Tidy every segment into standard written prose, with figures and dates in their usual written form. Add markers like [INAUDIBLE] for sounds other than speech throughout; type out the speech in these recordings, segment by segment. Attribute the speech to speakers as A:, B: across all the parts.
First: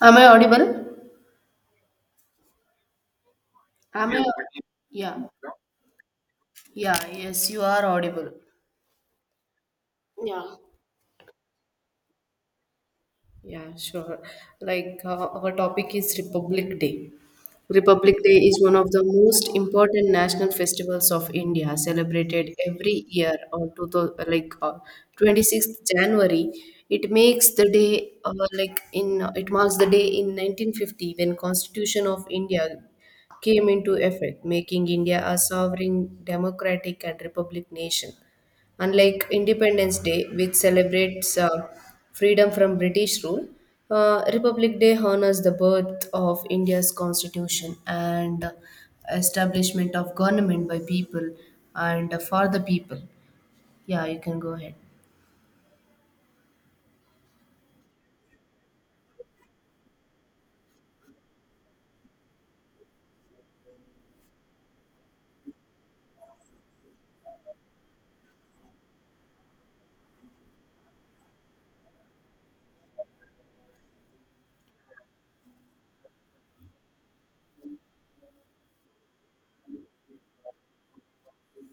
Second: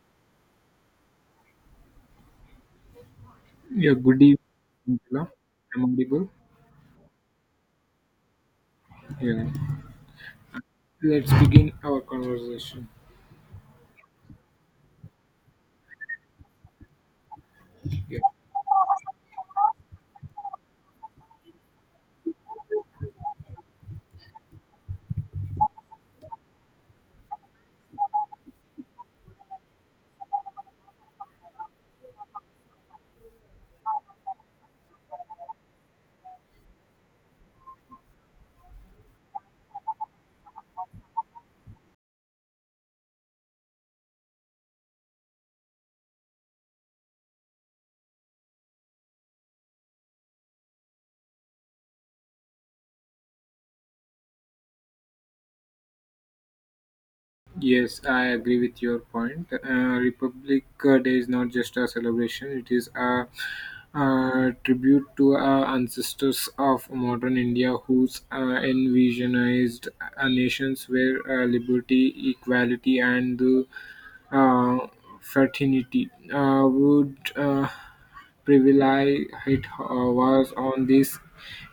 A: Am I audible?
B: Yeah,
A: Am
B: good
A: I?
B: evening,
A: Yeah.
B: Angela. I'm audible.
A: Yeah, yes, you are audible.
B: Yeah.
A: Yeah.
B: Let's begin our conversation.
A: Yeah, sure. Like our topic is Republic Day. Republic
B: Yeah.
A: Day is one of the most important national festivals of India, celebrated every year on two thou- like 26th January. It marks the day in 1950 when Constitution of India came into effect, making India a sovereign, democratic, and republic nation. Unlike Independence Day, which celebrates freedom from British rule, Republic Day honors the birth of India's constitution and establishment of government by people and for the people. Yeah, you can go ahead.
B: Yes, I agree with your point. Republic Day is not just a celebration, it is a, tribute to our ancestors of modern India whose envisionized nations where liberty, equality, and uh, uh, fraternity would. Privilege was on this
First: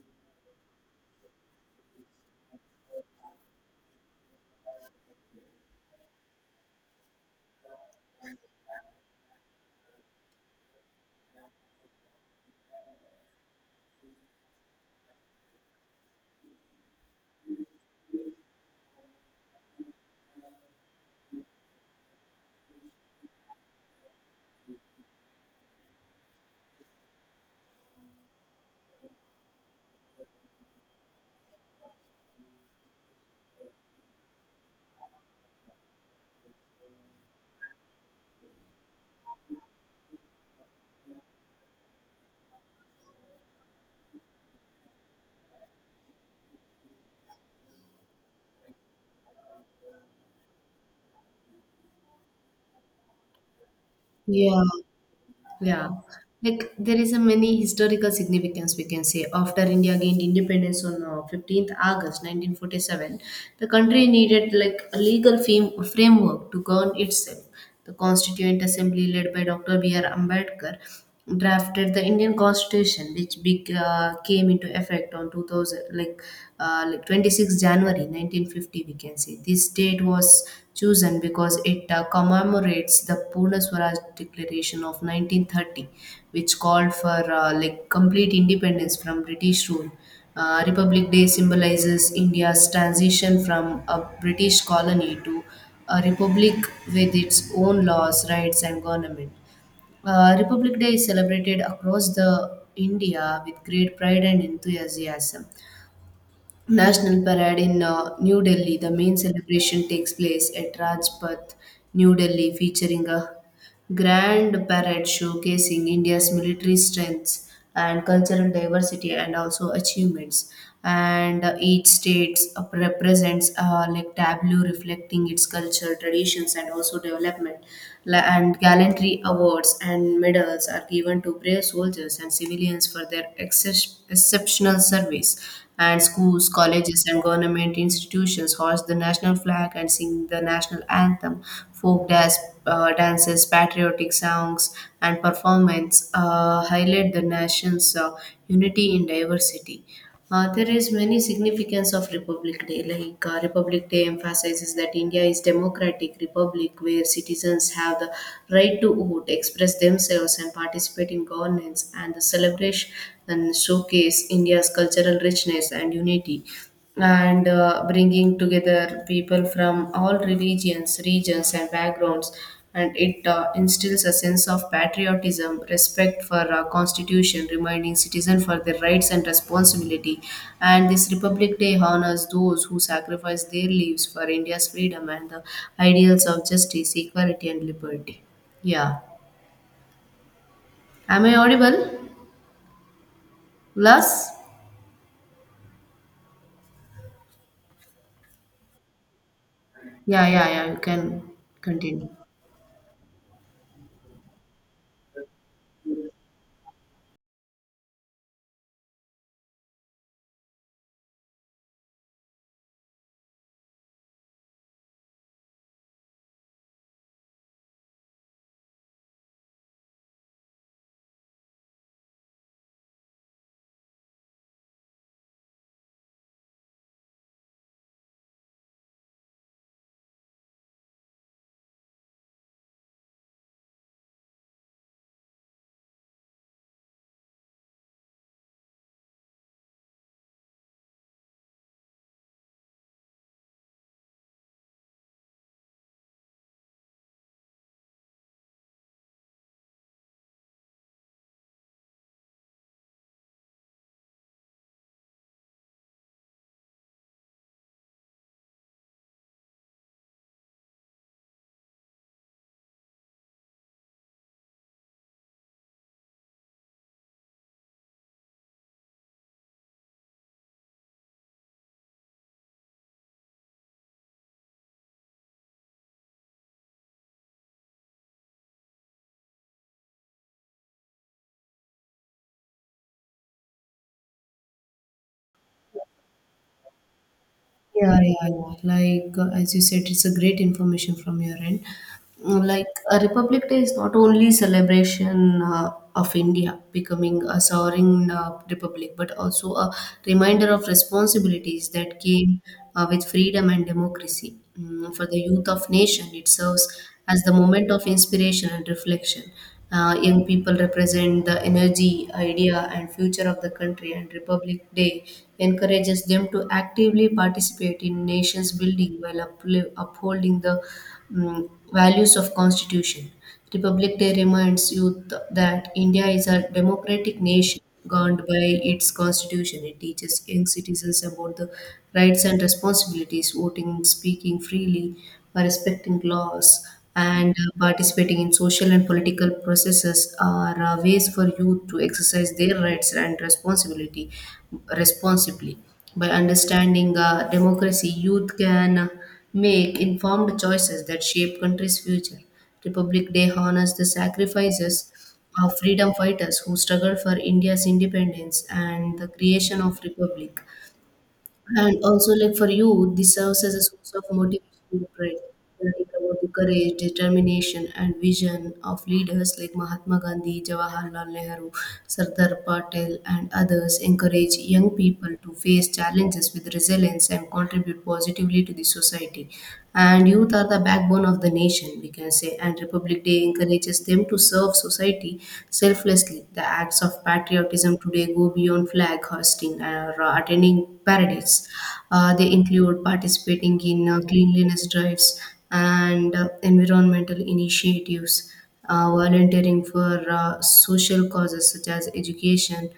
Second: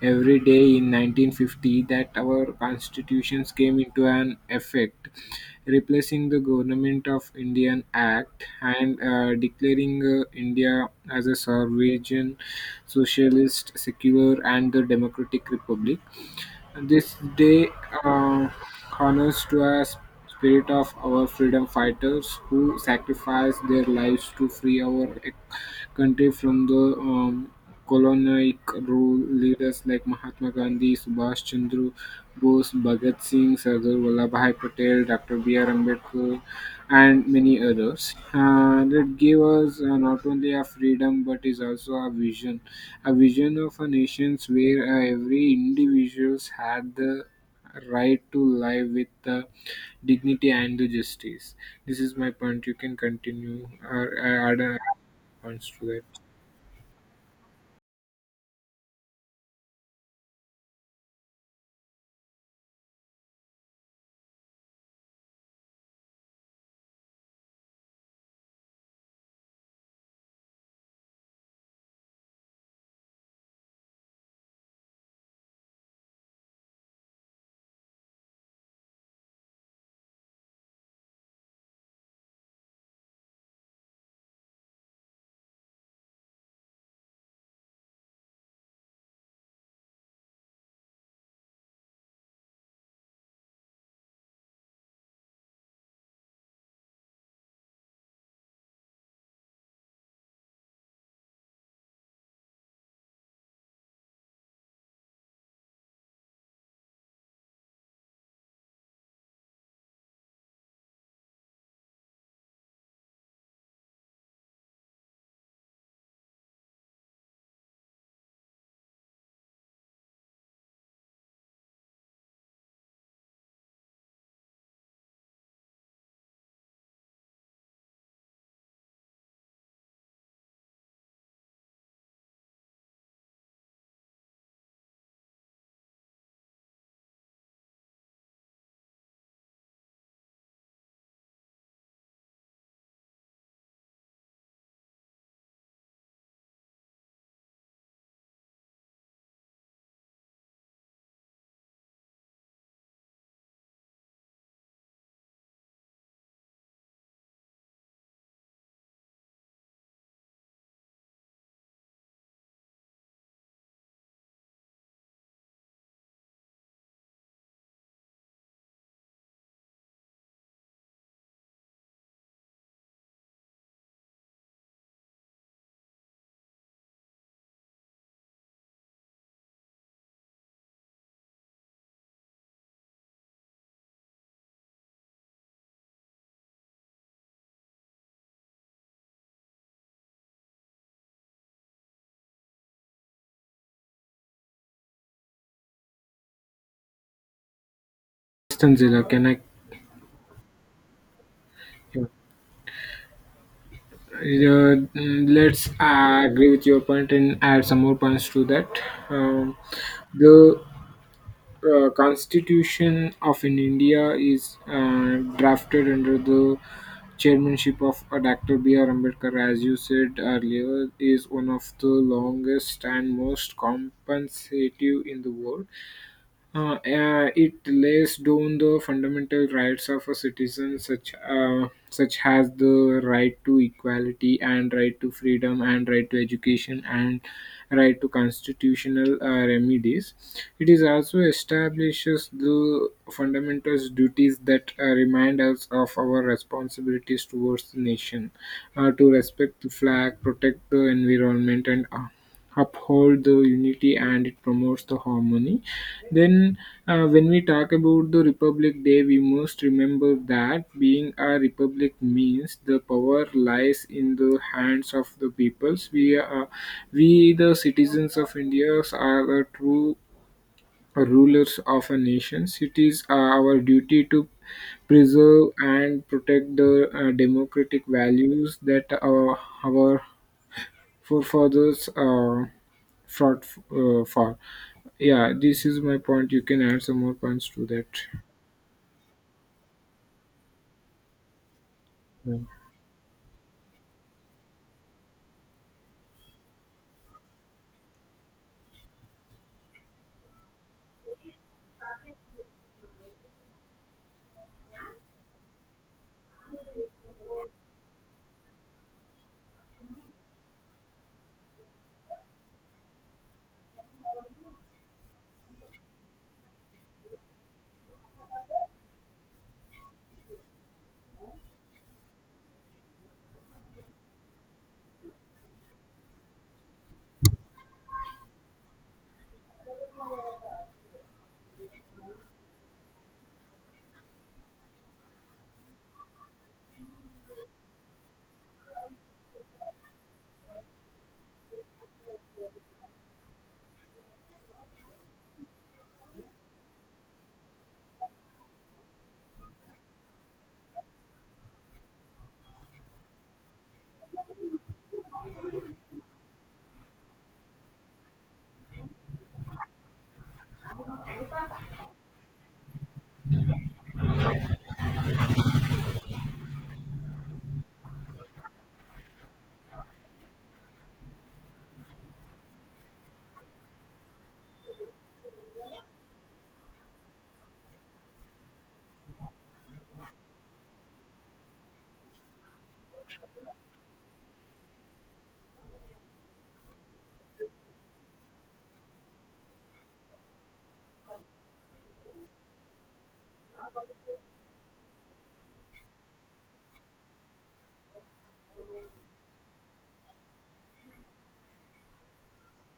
B: every day in 1950, that our constitutions came into an effect, replacing the government of indian act and declaring india as a sovereign, socialist, secular, and the democratic republic. This day uh, honors to us spirit of our freedom fighters who sacrificed their lives to free our country from the colonial rule. Leaders like Mahatma Gandhi, Subhash Chandra Bose, Bhagat Singh, Sardar Vallabhbhai Patel, Dr. B. R. Ambedkar, and many others that gave us not only a freedom but is also a vision, a vision of a nation where every individuals had the right to live with the dignity and the justice. This is my point, you can continue or uh, add
A: Yeah.
B: uh, points to
A: Yeah,
B: that.
A: like there is a many historical significance we can say. After India gained independence on 15th August 1947, the country needed like a legal framework to govern itself. The Constituent Assembly, led by Dr. B.R. Ambedkar, drafted the Indian Constitution, which came into effect on 2000, like, uh, like 26 January 1950, we can say. This date was chosen because it commemorates the Purna Swaraj Declaration of 1930, which called for like complete independence from British rule. Republic Day symbolizes India's transition from a British colony to a republic with its own laws, rights, and government. Republic Day is celebrated across the India with great pride and enthusiasm. National Parade in New Delhi. The main celebration takes place at Rajpath, New Delhi, featuring a grand parade showcasing India's military strengths and cultural diversity and also achievements. And each state represents a like tableau reflecting its culture, traditions, and also development. And gallantry awards and medals are given to brave soldiers and civilians for their exceptional service, and schools, colleges, and government institutions hoist the national flag and sing the national anthem, folk dance, dances, patriotic songs, and performance highlight the nation's unity in diversity. There is many significance of Republic Day. Like Republic Day emphasizes that India is democratic republic where citizens have the right to vote, express themselves, and participate in governance. And the celebration and showcase India's cultural richness and unity and bringing together people from all religions, regions, and backgrounds. And it instills a sense of patriotism, respect for our constitution, reminding citizens for their rights and responsibility. And this Republic Day honors those who sacrifice their lives for India's freedom and the ideals of justice, equality, and liberty. Yeah. Am I audible? Plus?
B: Tanzila, can I?
A: Yeah, yeah, yeah. You can
B: Yeah.
A: continue.
B: Let's agree with your point and add some more points to that. Um, the Constitution of in India is drafted under the chairmanship of Dr. B.R. Ambedkar, as you said earlier, is one of the longest and most compensative in the world. It lays down the fundamental rights of a citizen, such as the right to equality and right to freedom and right to education and right to constitutional remedies. It is also establishes the fundamental duties that remind us of our responsibilities towards the nation, to respect the flag, protect the environment, and uphold the unity, and it promotes the harmony. Then when we talk about the republic day, we must remember that being a republic means the power lies in the hands of the peoples. We are, we the citizens of india, are the true rulers of a nation. It is our duty to preserve and protect the democratic values that our forefathers fraught for. Yeah, this is my point. You can add some more points to that.
A: Yeah, yeah, yeah. Like as you said, it's a great information from your end.
B: Yeah.
A: Like a Republic Day is not only celebration of India becoming a sovereign republic, but also a reminder of responsibilities that came with freedom and democracy. For the youth of nation, it serves as the moment of inspiration and reflection. Young people represent the energy, idea, and future of the country, and Republic Day encourages them to actively participate in nation's building while upholding the values of Constitution. Republic Day reminds youth that India is a democratic nation governed by its constitution. It teaches young citizens about the rights and responsibilities, voting, speaking freely, by respecting laws and participating in social and political processes are ways for youth to exercise their rights and responsibility responsibly. By understanding democracy, youth can make informed choices that shape country's future. Republic Day honors the sacrifices of freedom fighters who struggled for India's independence and the creation of republic. And also, like for you, this serves as a source of motivation to pray. Learning about the courage, determination, and vision of leaders like Mahatma Gandhi, Jawaharlal Nehru, Sardar Patel, and others encourage young people to face challenges with resilience and contribute positively to the society. And youth are the backbone of the nation. We can I say, and Republic Day encourages them to serve society selflessly. The acts of patriotism today go beyond flag hoisting or attending parades. They include participating in cleanliness drives and environmental initiatives, volunteering for social causes such as education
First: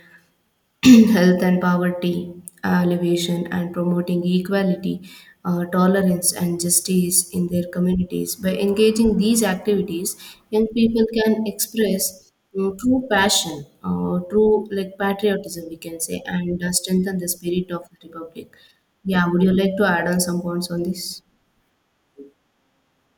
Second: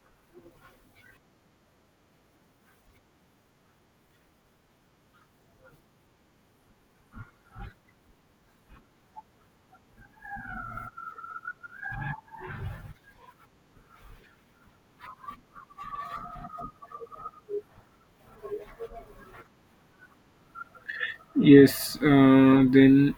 A: [CLEARS THROAT] health and poverty alleviation and promoting equality, tolerance, and justice in their communities. By engaging these activities, young people can express true passion, true like patriotism, we can say, and strengthen the spirit of the republic. Yeah, would you like to add on some points on this?
B: Yes, then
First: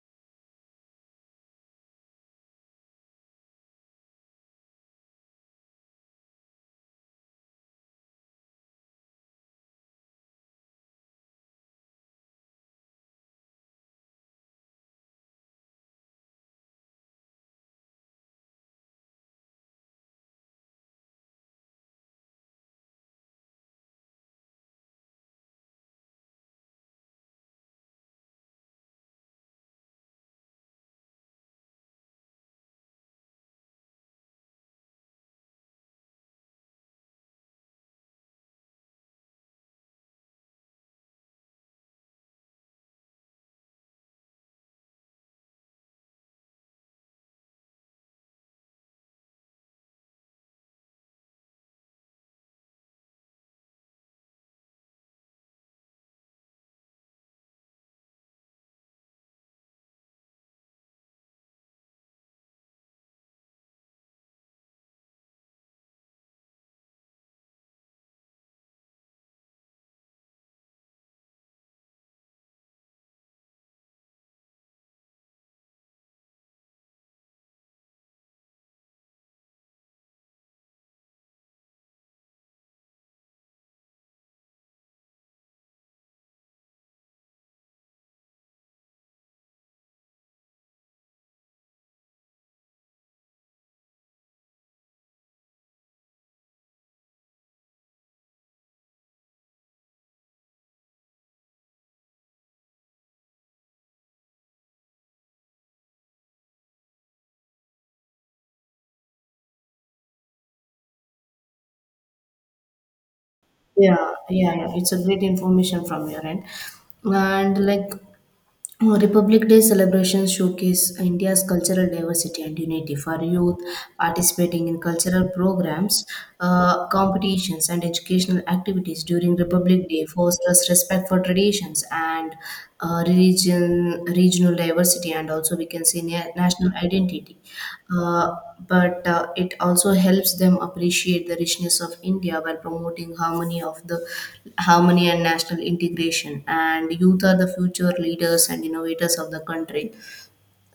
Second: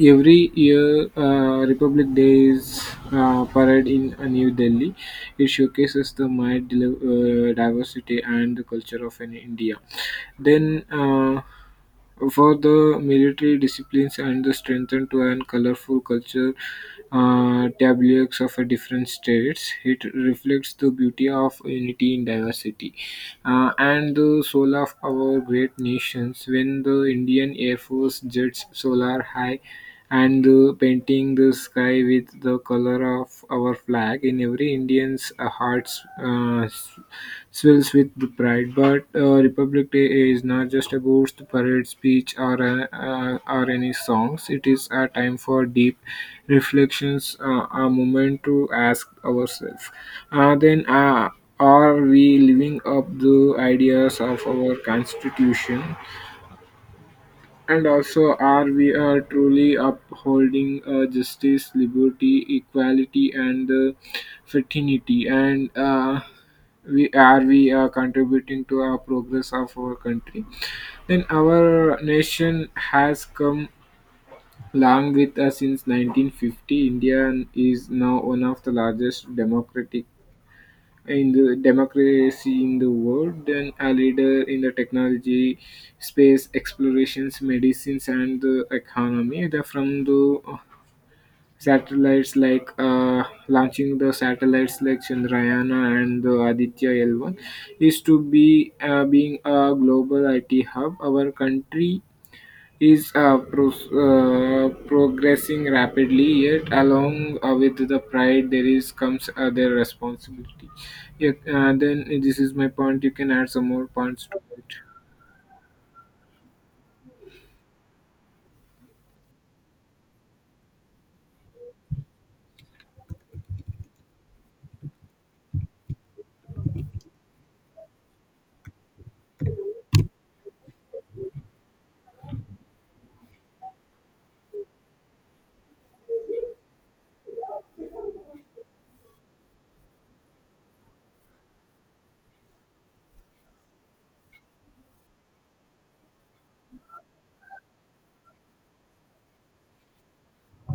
B: every year Republic Day is parade in New Delhi. It showcases the might, diversity, and the culture of an India. Then. For the military disciplines and the strengthened to and colorful culture tableaux of a different states. It reflects the beauty of unity in diversity and the soul of our great nations. When the Indian Air Force jets solar high and painting the sky with the color of our flag in every Indian's hearts. Swells with pride. But Republic Day is not just about the parade speech or any songs. It is a time for deep reflections, a moment to ask ourselves. Uh, then, uh, are we living up the ideas of our constitution, and also, are we truly upholding justice, liberty, equality, and fraternity? And we are we contributing to our progress of our country? Then our nation has come long with us since 1950. India is now one of the largest democratic, in the democracy in the world, then a leader in the technology, space explorations, medicines, and the economy, from the satellites, like launching the satellites like chandrayana and the aditya L1, is to be being a global it hub. Our country is progressing rapidly, yet along with the pride there is comes their responsibility. Yeah, then this is my point, you can add some more
A: Yeah,
B: points to
A: yeah, yeah.
B: it.
A: It's a great information from your end. And like Republic Day celebrations showcase India's cultural diversity and unity for youth participating in cultural programs, competitions, and educational activities during Republic Day fosters respect for traditions and uh, religion, regional diversity and also we can say national identity. Uh, but it also helps them appreciate the richness of India by promoting harmony of the harmony and national integration. And youth are the future leaders and innovators of the country.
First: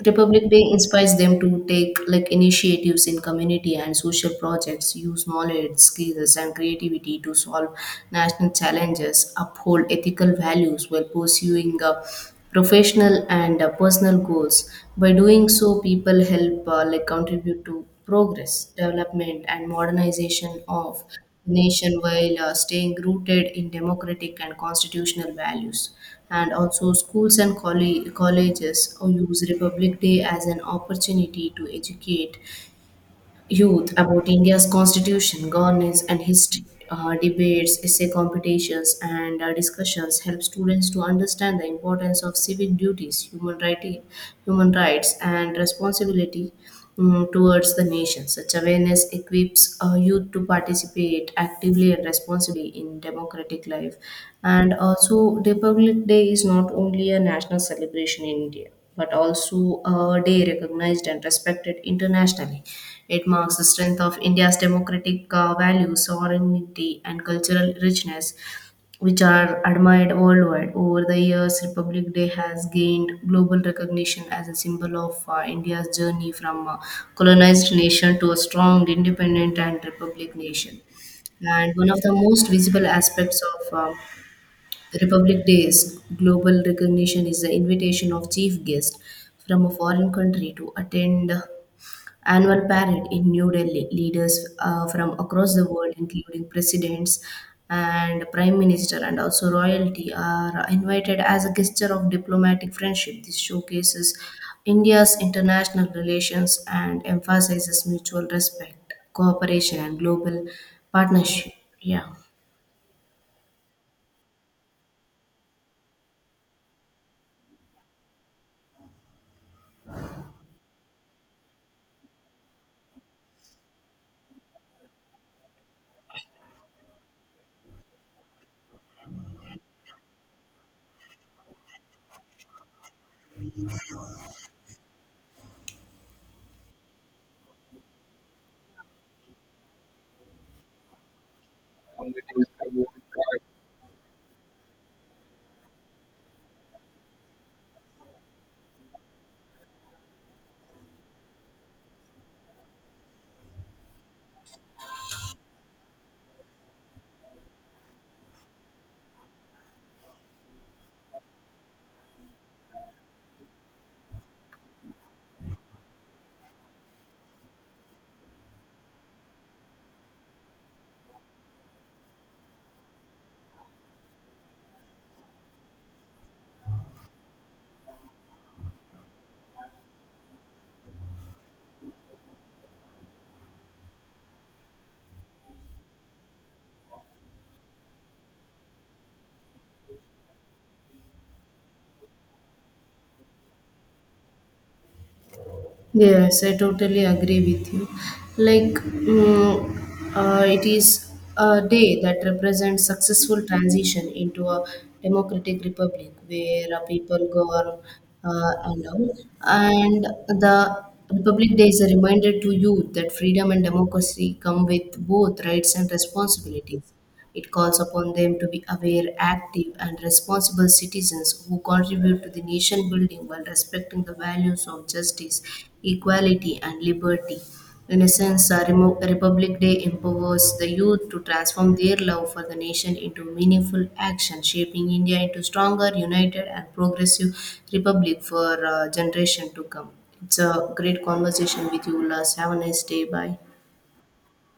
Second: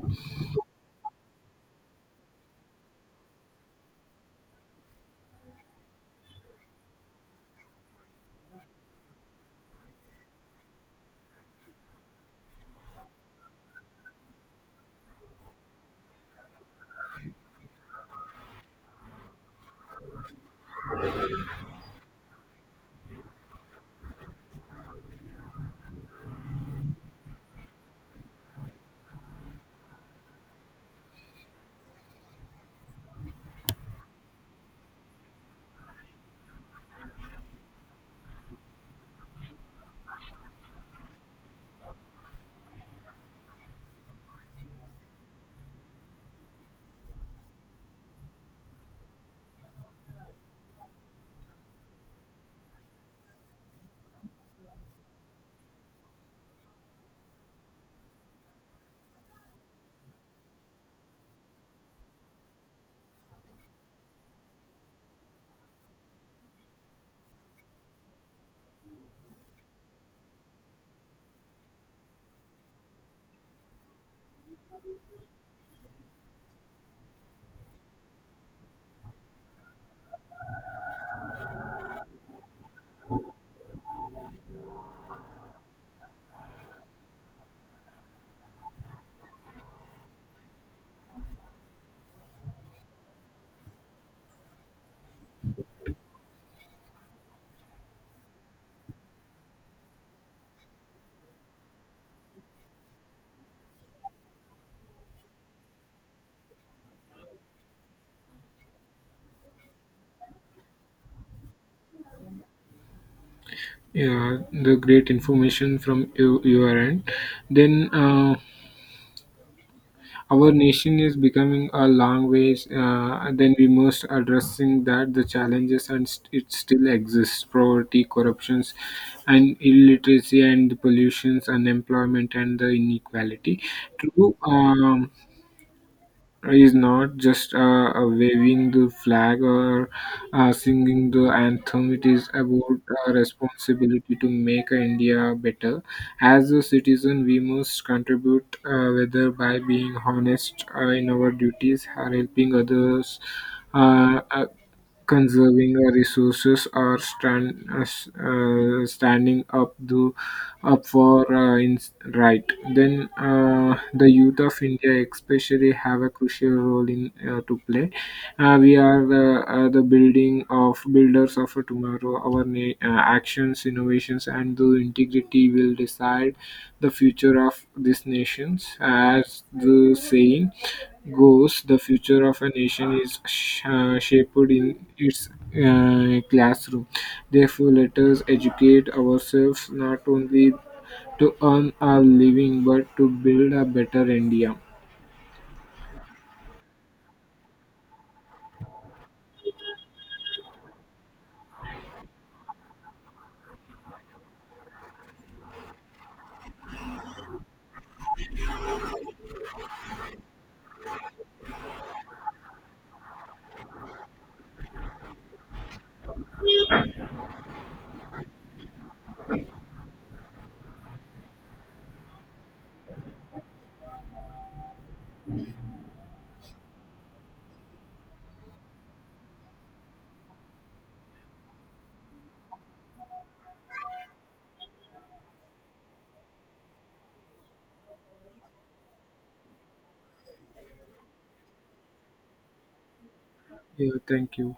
A: Republic Day inspires them to take like initiatives in community and social projects, use knowledge, skills, and creativity to solve national challenges, uphold ethical values while pursuing professional and personal goals. By doing so, people help like contribute to progress, development, and modernization of nation while staying rooted in democratic and constitutional values. And also, schools and colleges use Republic Day as an opportunity to educate youth about India's constitution, governance, and history. Debates, essay competitions, and discussions help students to understand the importance of civic duties, human rights, and responsibility towards the nation. Such awareness equips youth to participate actively and responsibly in democratic life. And also, Republic Day is not only a national celebration in India, but also a day recognized and respected internationally. It marks the strength of India's democratic values, sovereignty, and cultural richness, which are admired worldwide. Over the years, Republic Day has gained global recognition as a symbol of India's journey from a colonized nation to a strong, independent, and republic nation. And one of the most visible aspects of Republic Day's global recognition is the invitation of chief guests from a foreign country to attend annual parade in New Delhi. Leaders from across the world, including presidents and prime minister and also royalty, are invited as a gesture of diplomatic friendship. This showcases India's international relations and emphasizes mutual respect, cooperation, and global partnership. Yeah.
B: Yeah, the great information from you, your end. Then our nation is becoming a long ways than we must addressing that the challenges, and it still exists, poverty, corruptions, and illiteracy, and pollutions, unemployment, and the inequality. True. Is not just waving the flag or singing the anthem. It is about responsibility to make India better. As a citizen, we must contribute, whether by being honest in our duties, or helping others, uh, uh, conserving resources, or stand, s- standing up to up for right. Then the youth of india especially have a crucial role in to play. We are the building of builders of a tomorrow. Our actions, innovations, and the integrity will decide the future of these nations. As the saying goes, the future of a nation is shaped in its classroom. Therefore, let us educate ourselves not only to earn our living but to build a better India.
A: Yes, I totally agree with you. Like, it is a day that represents successful transition into a democratic republic where a people govern and all. And the Republic Day is a reminder to youth that freedom and democracy come with both rights and responsibilities. It calls upon them to be aware, active, and responsible citizens who contribute to the nation building while respecting the values of justice, equality, and liberty. In a sense, Republic Day empowers the youth to transform their love for the nation into meaningful action, shaping India into stronger, united, and progressive republic for generation to come. It's a great conversation with you, Ulas. Have a nice day. Bye.
B: Yeah, thank you.